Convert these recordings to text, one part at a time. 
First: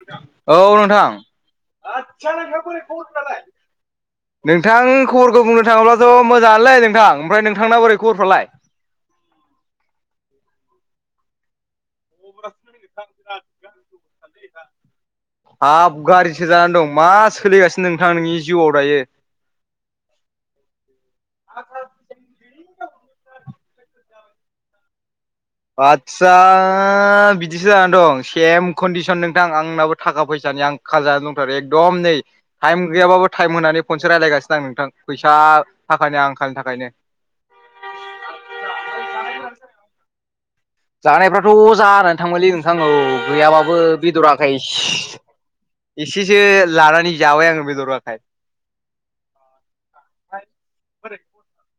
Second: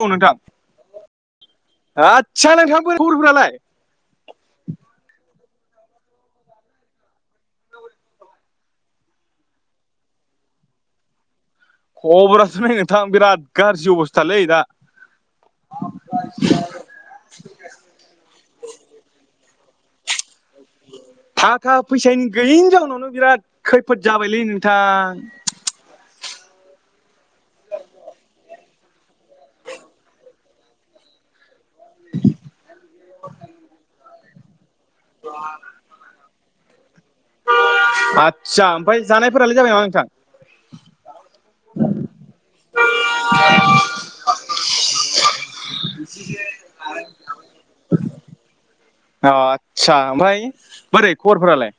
औ नोंथां औ नोंथां आ आदसा नोंथां बोरै नोंथ नालाय खबरफोरालाय नोंथां खबरखौ बुंनो थाङोब्लाथ' मोजाङलै नोंथां ओमफ्राय नोंथांना बोरै खबरफ्रालाय खबराथ' नाय नोंथां बिराद गाज्रि अबस्थालै दा हाब गारिसो जानानै दं मा सोलिगासिनो नोंथां नोंनि जिउआव दायो थाखा फैसानि गैयैनि जाउनावनो बिराद खैफोद जाबायलै नोंथां आचसा बिदिसो जानानै दं। सेम कन्दिसन नोंथां आंनाबो थाखा फैसानि आं ख जानानै दंथारो एकदम नै टाइम गैयाबाबो टाइम होनानै खनसे रायज्लायगासिनो आं नोंथां। फैसा थाखानि आंखालनि थाखायनो आस्सा ओमफ्राय जानायफोरालाय जाबाय नामा नोंथां? जानायफ्राथ' जानानै थांबायलै नोंथां औ गैयाबाबो बेदराखायसे एसेसो लानानै जाबाय आङो बेदर आखाय आस्सा ओमफ्राय बोरै खबरफोरालाय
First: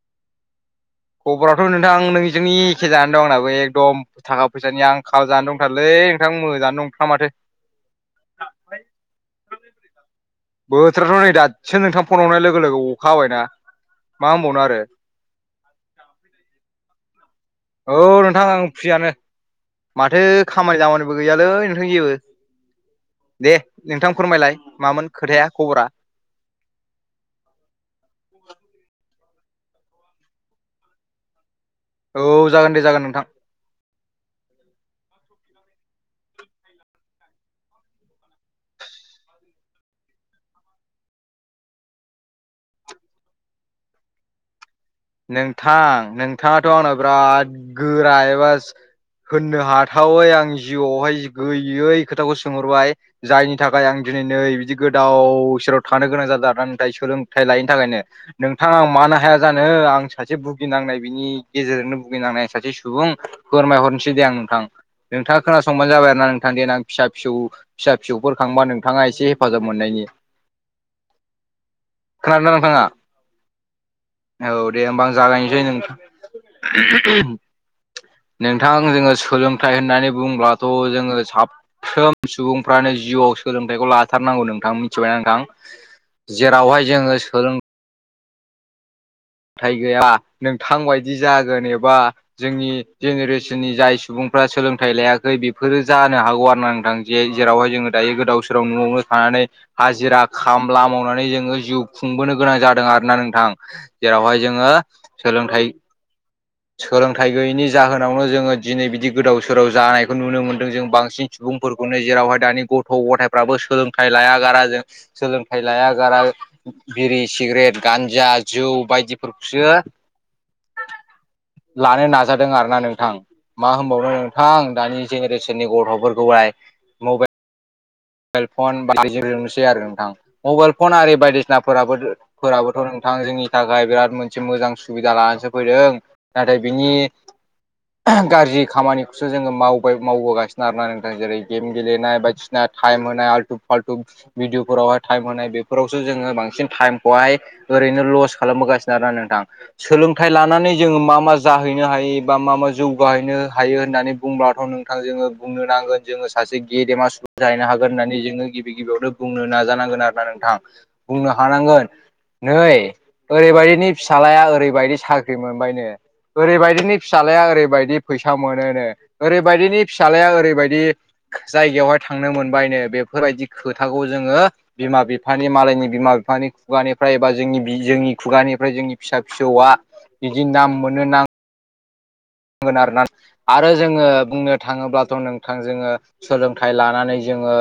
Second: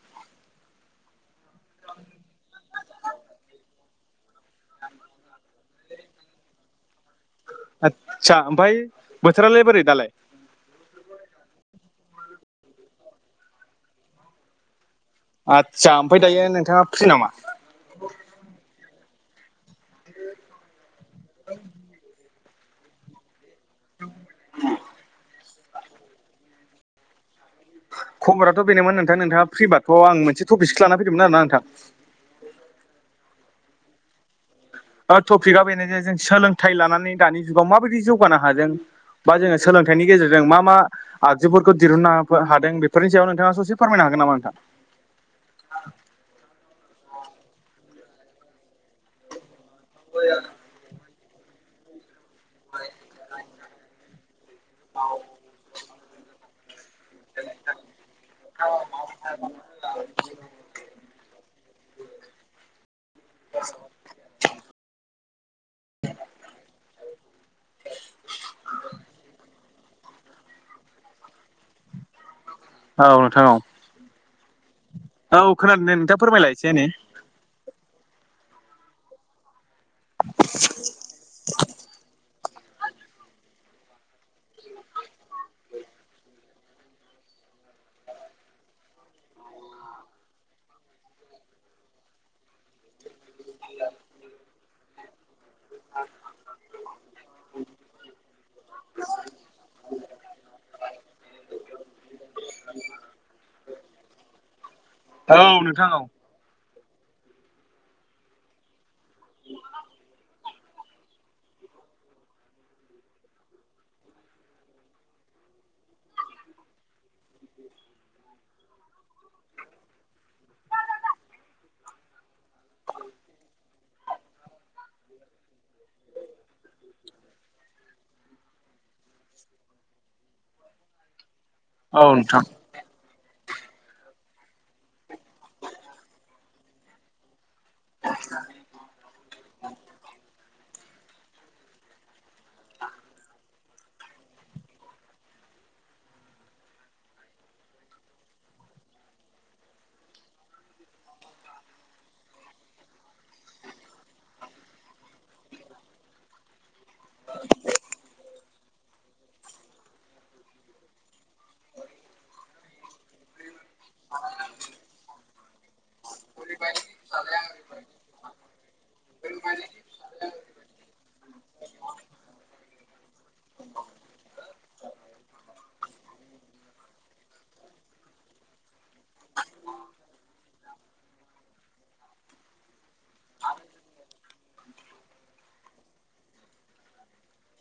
खबराथ' नोंथां नै जोंनि एखे जानानै दंनाबो एकदम थाखा फैसानि आंखाल जानो दंथारलै नोंथां मोजानो दंथ माथो? आदसा ओमफ्राय बोथोरालाय बोरै दालाय? बोथोराथ' नै दासो नोंथां फन हरनाय लोगो लोगो अखा हाबायना। मा होनबावनो आरो आदसा ओमफफ्राय दायो नोंथाङा फ्रि नामा? औ नोंथां आं फ्रियानो। माथो खामानि दामानिबो गैयालै नोंथां जेबो? दे नोंथां फोरमायलाय मामोन खोथाया खबरा? खबराथ' बेनोमोन नोंथां नोंथाङा फ्रि बार्' आं मोनसे टपिकसो लान फैदोंमोन आर ना नोंथां? औ जागोन दे जागोन दे नोंथां। टपिकआ बेनो जे जों सोलोंथाइ लानानै दानि जुगाव माबायदि जौगानो हादों बा जोङो सोलोंथाइनि गेजेरजों मा मा आगजुफोरखौ दिहुननो हादों बेफोरनि सायाव नोंथाङा ससे फोरमायनो हागोन नामा नोंथां? नोंथां नोंथाङाथ' आंनना बिराद गोरा एबा होननो हाथावै आं जिउआवहाय गैयै खोथाखौ सोंहरबाय जायनि नि थाखाय आं दिनै नै बिदि गोदाव सोराव थानो गोनां जादों दा नों ा सोलोंथाइ लायैनि थाखायनो नोंथाङा आं मानो हाया जानो? आं सासे भुगिनांनाय बिनि गेजेरजोंनो भुगिनांनाय सासे सुबुं फोरमायहरनोसै दे आं नोंथां। नोंथाङा खोनासंबानो जाबाय आरो ना नोंथां? देनां आं फिसा फिसौ फिसा फिसौफोर खांबा नोंथाङा एसे हेफाजाब मोननायनि? [unintelligible] खोनादों नोंथाङा औ नोंथां औ। औ दे होमबा आं औ जागायनोसै खोनादों दे नोंथां। नोंथाङा फोरमायलाय एसे नै नोंथां जोंङो सोलोंथाइ होननानै बुंङोब्लाथ' जोंङो साफ्रोम सुबुंफ्रानो जिउआव सोलोंथाइखौ लाथारनांगौ नोंथां मिथिबाय नोंथां? जेरावहाय जोंङो सोलों सोलोंथाय गैया नोंथां बादि जागोन एबा जोंनि जेनेरेसननि जाय सुबुंफ्रा सोलोंथाइ लायाखै फोर जानो हागौ आरो ना नोंथां जे जेरावहाय जोंङो दायो गोदाव सोराव न'आवनो थानानै हाजिरा खामला मावनानै जोंङो जिउ खुंबोनो गोनां जादों। आरोना नोंथां जेरावहाय जोंङो औ सोलोंथाइ नोंथां औ सोलोंथाइ गैयैनि जाहोनावनो जोंङो दिनै बिदि गोदाव सोराव जानायखौ नुनो मोन्दों। जों बांसिन सुबुंफोरखौनो जेरावहाय दानि गथ' गथायफ्राबो सोलोंथाइ लायागारा जों सोलोंथाइ लाया गारा बिरि, सिगारेट, गान्जा, जौ बायदिफोरखौसो लानो नाजादों आरो ना नोंथां। मा होनबावनो नोंथां दानि जेनेरेसननि गथ'फोरखौहाय मबाइल फन बनोसै आरो नोंथां मबाइल फन आरि बायदिसिनाफोराबो औ नोंथां फोराबो थ' नोंथां जोंनि थाखाय बिराद मोनसे मोजां सुबिदा लानानैसो फैदों? नाथाय बिनि गाज्रि खामानिखौसो जोंङो मावबाय मावबोगासिनो आरोना नोंथां? जेरै गेम गेलेनाय बायदिसिना टाइम होनाय आल्टु फाल्थु भिडिअफोरावहाय टाइम होनाय बेफोरावसो जोंङो बांसिन टाइमखौहाय ओरैनो लस खालामबोगासिनो आरोना नोंथां। सोलोंथाइ लानानै जोङो मा मा जाहैनो हायो बा मा मा जौगाहैनो हायो होननानै बुंब्लाथ' नों जोङो बुंनो नांगोन जोङो सासे गेदेमा सुबुं जाहैनो हागोन होननानै जोङो गिबि गिबियावनो बुंनो नाजानांगोन आरो ना नोंथां बुंनो हानांगोन नै ओरैबायदिनि फिसाज्लाया ओरैबायदि साख्रि मोनबायनो ओरैबायदिनि फिसाज्लाया ओरैबायदि फैसा मोनोनो ओरैबायदिनि फिसाज्लाया ओरैबायदि जायगायावहाय थांनो मोनबायनो बेफोरबायदि खोथाखौ जोङो बिमा बिफानि मालायनि बिमा बिफानि खुगानिफ्राय एबा जोंनि जोंनि खुगानिफ्राय जोंनि फिसा फिसौआ बिदि नाम मोनो ना गोन आरो ना आरो जोङो बुंनो थाङोब्लाथ' नोंथां जोङो सोलोंथाइ लानानै जोङो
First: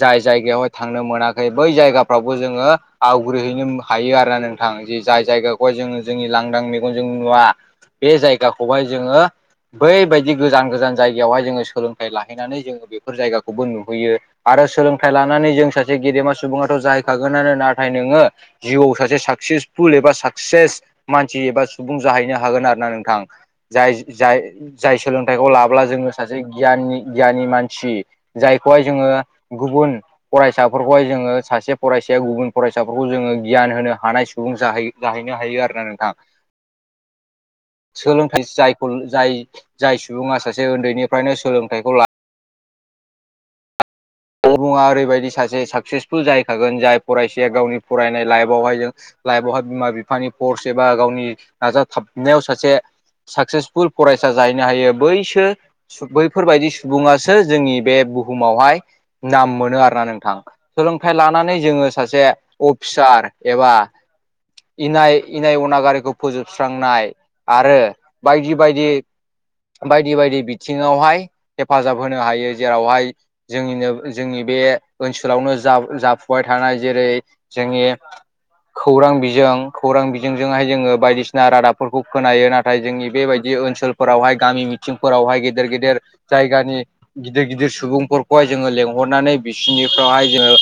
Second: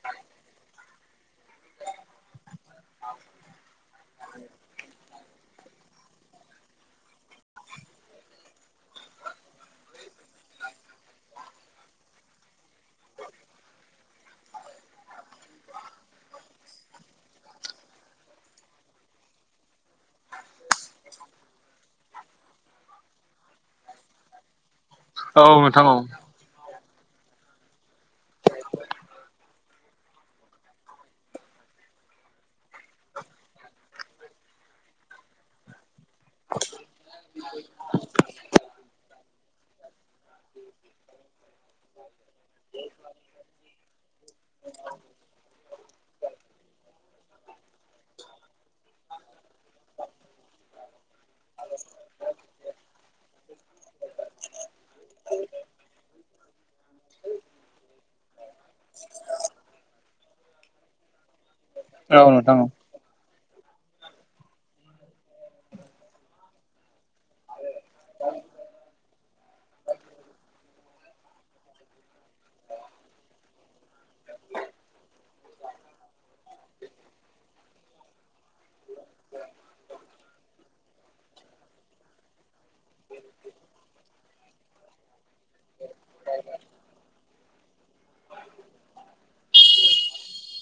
जाय जायगायावहाय थांनो मोनाखै बै जायगाफ्रावबो जोङो आवग्रिहैनो हायो आरोना नोंथां जे जाय जायगाखौहाय जोङो जोंनि लांदां मे जों नुवा बे जायगाखौहाय जोङो बैबायदि गोजान गोजान जायगायावहाय जोङो सोलोंथाइ लाहैनानै जोङो बेफोर जायगाखौबो नुहैयो। आरो सोलोंथाइ लानानै जों सासे गेदेमा सुबुंङाथ' जाहैखागोनानो नाथाय नोङो जिउआव सासे साकसेसफुल एबा साकसेस मानसि एबा सुबुं जाहैनो हागोन आरो ना नोंथां। जाय जाय जाय औ सोलोंथाइखौ लाब्ला नोंथां जोङो औ सासे गियाननि गियानि मानसि जायखौहाय जोङो गुबुन फरायसाफोरखौहाय जोङो सासे फरायसाया गुबुन फरायसाफोरखौ जोङो गियान होनो हानाय सुबुं जाहैयो जाहैनो हायो आरोना नोंथां सोलोंथाइ जायखौ जाय जाय सुबुंआ सासे उन्दैनिफ्रायनो सोलोंथाइखौ ला [inaudible] अबङा ओरैबायदि सासे साक्सेसफुल जाहैखागोन जाय फरायसाया गावनि फरायनाय लाइफआवहाय जों लाइफआवहाय बिमा बिफानि कर्स एबा गावनि नाजाथाबनायाव सासे साक्सेसफुल फरायसा जायो। बैसो बैफोरबायदि सुबुंआसो जोंनि बे बुहुमावहाय नाम मोनो आरोना नोंथां सोलोंथाइ लानानै जोङो सासे औ नोंथां अफिसार एबा इनाय इनाय अना गारिखौ फोजोबस्रांनाय आरो बायदि बायदि बायदि बायदि बि थिङावहाय हेफाजाब होनो हायो जेरावहाय जोंनिनो जोंनि बे ओनसोलावनो जा जाफुबाय थानाय जेरै जोंनि खौरां बिजों खौरां बिजोंजोंहाय जोङो बायदिसिना रादाबफोरखौ खोनायो नाथ थाय जोंनि बेबायदि ओनसोलफोरावहाय गामि मिथिंफोरावहाय गेदेर-गेदेर जायगानि गिदिर-गिदिर सुबुंफोरखौहाय जोङो लेंहरनानै बिसिोरनिफ्राय जोङो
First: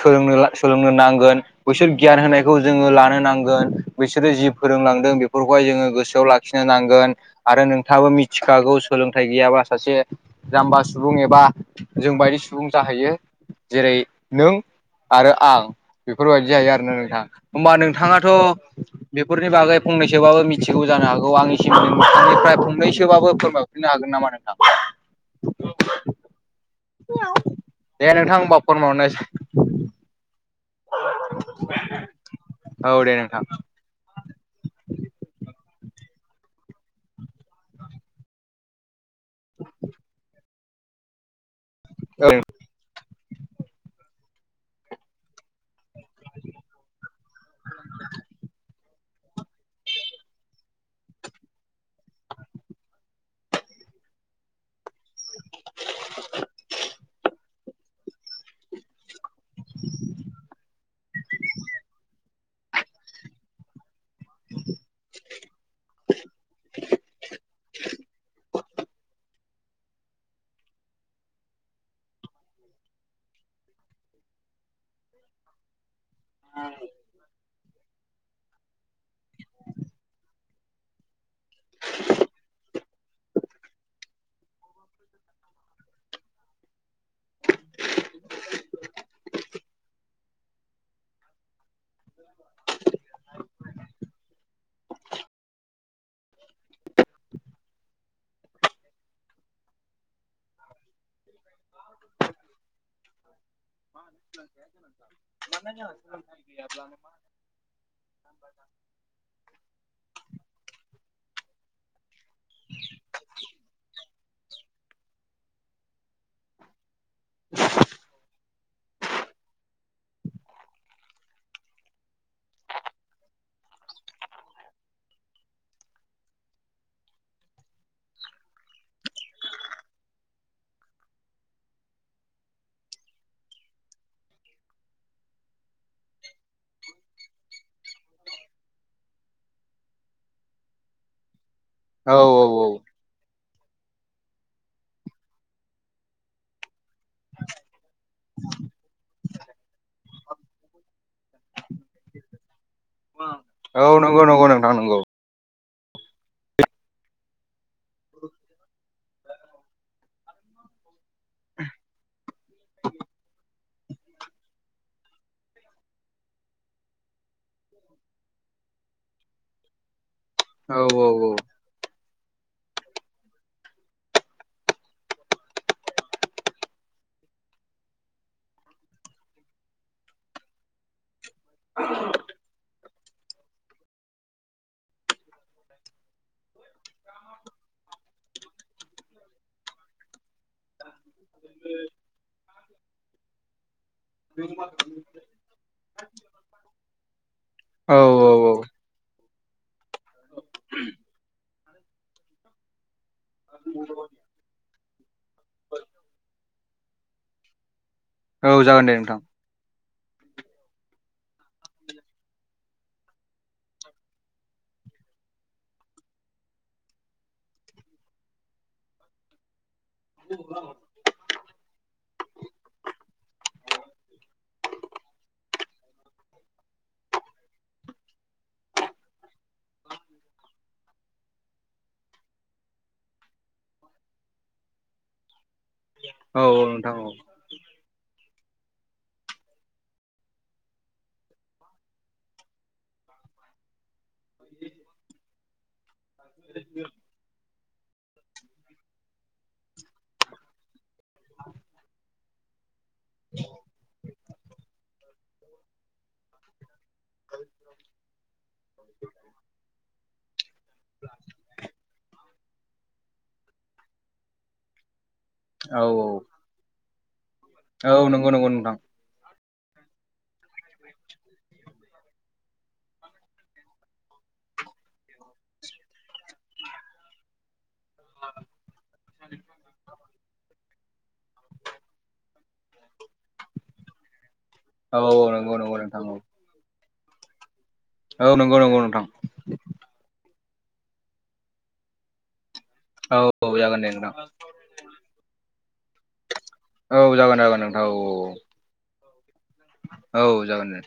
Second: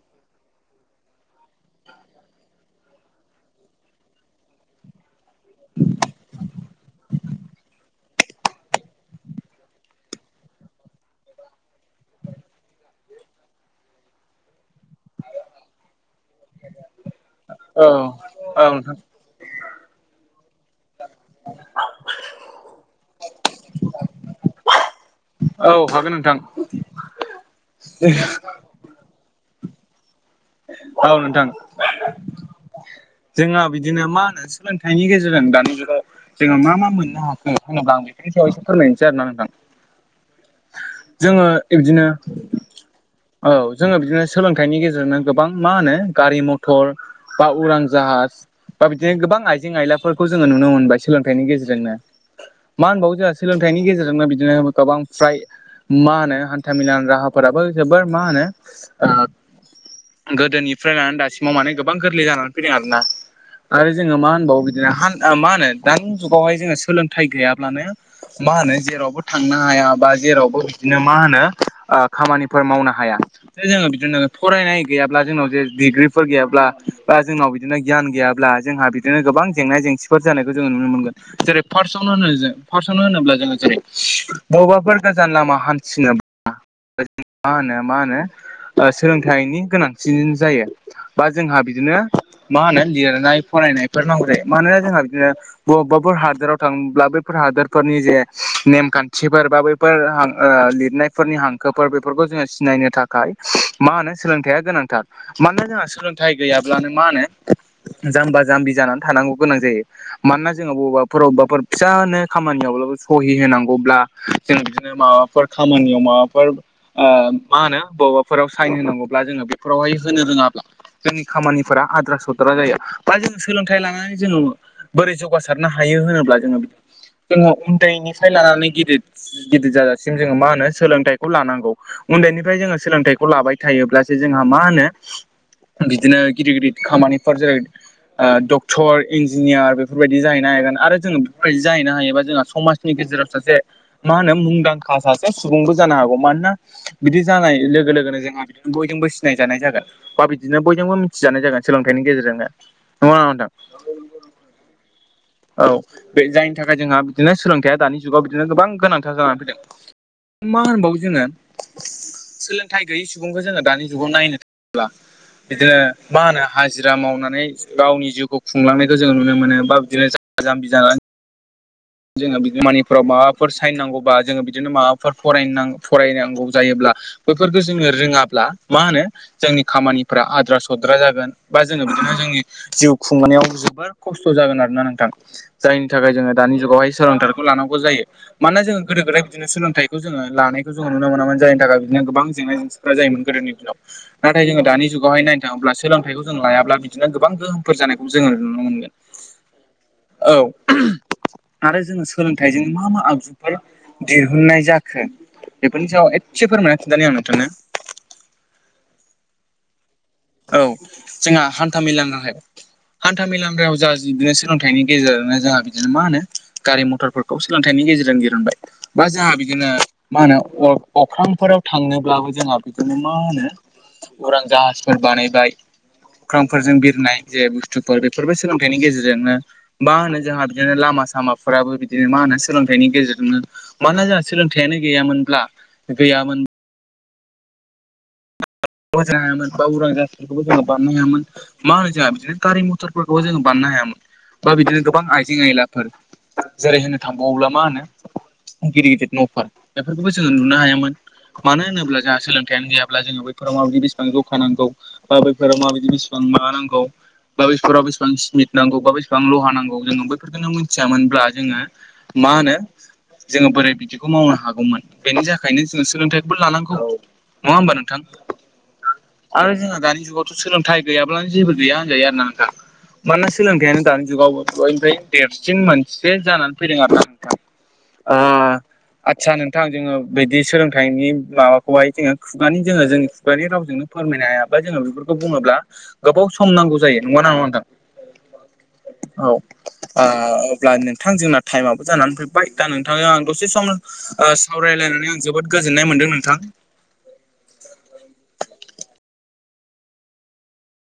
सोलोंनो ला सोलोंनो नांगोन। बैसोर गियान होनायखौ जोङो लानो नांगोन बिसोरो जि फोरोंलांदों बेफोरखौहाय जोङो गोसोआव लाख खिनो नांगोन आरो नोंथाङाबो मिथिखागौ सोलोंथाइ गैयाबा सासे। जाम्बा सुबुं एबा जोंबायदि सुबुं जाहैयो जेरै नों आरो आं बेफोरबायदि जायो आरोना नोंथां होमबा औ नोंथाङाथ'। औ नोंथां बेफोरनि बागै फंनैसोबाबो मिथि थिगौ जानो हागौ आंनिसिम नोंथांनिफ्राय फंनैसोबाबो फोरमायहरफिननो हागोन नामा नोंथां? औ हागोन नों दे नोंथां होमबा फोरमायहरनाय औ नोंथां औ दे नोंथां औ जोंहा बिद दिनो मा होनो सोलोंथाइनि गेजेरजों दानि जुगाव जोङो मा मा मोननो हाखो होनोब्ला आं बेखौ बेनि सायाव एसे फोरमायनोसै आरो ना नोंथां जोङो बिब्दिनो औ जोङो बिदिनो सोलोंथाइनि गेजेरजोंनो गोबां मा होनो गारि- मथर बा उरां जाहाज बा बिदिनो गोबां आइजें आयलाफोरखौ जोङो नुनो मोनबाय सोलोंथाइनि गेजेरजोंनो। मा होनबावो जोंहा सोलोंथाइनि गेजेरजोंनो बिदिनो गोबां फ्राय मा होनो हान्था मेलानि राहाफोराबो जोबोर मा होनो ओ [inaudible] गोदोनिफ्राय लानानै दासिमाव माने गोबां गोरलै जानानै फैदों आरोना। आरो जोङो मा होनबावो बिदिनो हान ओ मा होनो दानि जुगावहाय जोङो सोलोंथाइ गैयाब्लानो मा होनो जेरावबो थांनो हाया बा जेरावबो बिदिनो मा होनो ओ खामानिफोर मावनो हाया। जोङो बिदिनो फरायनाय गैयाब्ला जोंनाव जे डिग्रिफोर गैयाब्ला बा जोंनाव बिद दिनो गियान गैयाब्ला जोंहा बिदिनो गोबां जेंना जेंसिफोर जानायखौ जोङो नुनो मोनगोन। जेरै फार्स्टावनो होनो जों फारस होनोब्ला जोङो जेरै बबेबाफोर गोजान लामा हान्थिनोब्ला मा होनो मा होनो ओ सोलोंथाइनि गोनांथिनिनो जायो। बा जोंहा बिदिनो मा होनो लिरनाय फरायनायफोर नांगौ जायो मानोना जोंहा बिदिनो बबेबाफोर हादोराव थांनोब्ला बैफोर हादोरफोरनि जे नेमखान्थिफोर बा बै फोर हां ओ लिरनायफोरनि हांखोफोर बेफोरखौ जोङो सिनायनो थाखाय मा होनो सोलोंथाइया गोनांथार मानोना जोंहा सोलोंथाइ गैयाब्लानो मा होनो जाम्बा जाम्बि जानानै थानांगौ गोनां जायो मानोना जोंहा बबेबाफोर बबेबाफोर फिसानो खामानियावब्लाबो सहि होनांगौब्ला जों बिदिनो माबाफोर खामानियाव माबाफोर ओ मा होनो बबेबाफोराव साइन होनांगौब्ला जोङो बेफोरावहाय होनो रोङाब्ला जोंनि खामानिफोरा आद्रा सद्रा जायो बा जों सोलोंथाइ लानानै जोङो बोरै जौगासारनो हायो होनोब्ला जोङो जोङो उन्दैनिफ्राय लानानै गिदिर गिदिर जाजासिम जोङो मा होनो सोलोंथाइखौ लानांगौ उन्दैनिफ्राय जोङो सोलोंथाइखौ लाबाय थायोब्लासो जोंहा मा होनो बिदिनो गिदिर गिदिर खामानिफोर जेरै ओ डक्टर इन्जिनियार बेफोरबायदि जाहैनो हागोन आरो जोङो बेफोरबायदि जाहैनो औ हायोबा जोंहा औ समाज नि गेजेराव सासे मा होनो मुंदांखा सासे सुबुंबो जानो हागौ मानोना बिदि जानाय लोगो लोगोनो जोंहा बिदिनो बयजोंबो सि नायजानाय जागोन बा बिदिनो बयजोंबो मिथिजानाय जागोन सोलोंथाइनि गेजेरजोंनो नंगोना नङा नोंथां? औ नंगौं नंगौ नोंथां नों औ बे जायनि थाखाय जोंहा बिदिनो सोलोंथायया दानि जुगाव बिदिनो गोबां गोनांथार जानानै फैदों। मा होनबावो जोङो सोलोंथाइ गैयै सुबुंखौ जोङो दानि जुगाव नायनो थाङोब्ला बिदिनो मा होनो हाजिरा मावनानै गावनि जिउखौ खुंलांनायखौ जोंङो नुनो मोनो बा बिदिनो जामबि औ औ जानानै जोङो बिगोमानिफोराव माबाफोर साइन नांगौबा जोङो बिदिनो माबाफोर फराय फरायनांगौ जायोब्ला बैफोरखौ जोङो रोङाब्ला मा होनो जोंनि खामानिफोरा आद्रा सद्रा जागोन बा जोङो बिदिनो जोंनि जिउ खुंनायाव जोबोर खस्थ' जागोन आरो ना नोंथां जायनि थाखाय जोङो दानि [unintelligible] हाय सोलोंथारखौ लानांगौ जायो। मानोना जोङो गोदो गोदाय बिदिनो सोलोंथाइखौ जोङो लानायखौ जोङो नुनो मोनामोन जायनि थाखाय बिदिनो गोबां जेंना जेंसि जायोमोन गोदोनि दिनाव नाथाय जोङो दानि जुगावहाय नायनो थाङोब्ला सोलोंथाइखौ जों लायाब्ला बिदिनो गोबां गोहोमफोर औ जानायखौ जोङो नुनो मोनगोन। औ। आरो जोङो सोलोंथाइजों मा मा आगजुफोर दिरहुनन्नाय जाखो बेफोरनि सायाव एसे फोरमायसै दानि आं नोंथांनो औ जागोन दे नोंथां। औ जोंहा हान्था मेलानि [unintelligible] हान्था मेला [unintelligible] जा बिदिनो सोलोंथाइनि गेजेरजोंनो जोंहा बिदिनो मा होनो गारि मथरफोरखौ सोलोंथाइनि गेजेरजों दिरहुनबाय बा जोंहा बिदिनो मा होनो अख्रांफोराव थांनोब्लाबो जोंहा बिदिनो मा होनो उरां जाहास फोर बानायबाय अख्रांफोरजों बिरनाय जे बुस्थुफोर बेफोरबो सोलोंथाइनि गेजेरजोंनो मा होनो जोंहा बिदिनो लामा सामाफोराबो बिदिनो मा होनो सोलोंथाइनि गेजेरजोंनो मानोना जोंहा सोलोंथाइयानो गैयामोनब्ला गैयामोन औ नोंथां औ। बोजिनो हायामोन बा उरां जाथिफोरखौबो जोङो बारनो हायामोन। मा होनो जोंहा बिदिनो गारि मथरफोरखौबो जोङो बान्नो हायामोन बा बिदिनो गोबां आइजें आयलाफोर जेरै होनो थांबाव्ला मा होनो गिदिर गिदिर न'फोर बेफोरखौबो जोङो नुनो हायामोन मानो होनोब्ला जोंहा सोलोंथाइयानो गैयाब्ला जोङो बे बेफोराव माबायदि बेसेबां जौखानांगौ बा बैफोराव माबायदि बेसिबां माबा नांगौ बा बेफोराव बेसेबां स्मिट नांगौ बा बेसेबां लहा नांगौ जोङो बैफोरफोरखौनो मिथियामोनब्ला जोङो मा होनो जोङो बोरै बिदिखौ मावनो हागौमोन बेनि जाह ओंखायनो औ जोङो सोलोंथाइबो लानांगौ। नङा होमबा औ नोंथां नंगौ नंगौ नोंथां। आरो जोंहा दानि जुगावथ' सोलोंथाइ गैयाब्लानो जेबो गैया होनजायो आर ना नोंथां। मानोना सोलोंथाइयानो दानि जुगावबो बयनिफ्राय देरसिन मोनसे जानानै फैदों आरो अह आदसा नोंथां जोङो बिदि सोलोंथाइनि माबाखौहाय जोङो खुगानि जोङो जों नि रावजोंनो फोरमायनो हायाबा जोङो औ बेफोरखौ औ नंगौ बुङोब्ला नंगौ नोंथां औ गोबाव सम नांगौ जायो नगौना नङा नोंथां? औ नंगौ नंगौ नोंथां। अह अब्ला नोंथां जोंना टाइमाबबो जानानै फैबाय दा नोंथाङा औ दसे औ सम जागोन दे नोंथां सावरायलायनानै आं जोबोद गोजोननाय मोनदों नोंथां। औ जागोन जागोन नोंथां औ औ। औ जागोनदे।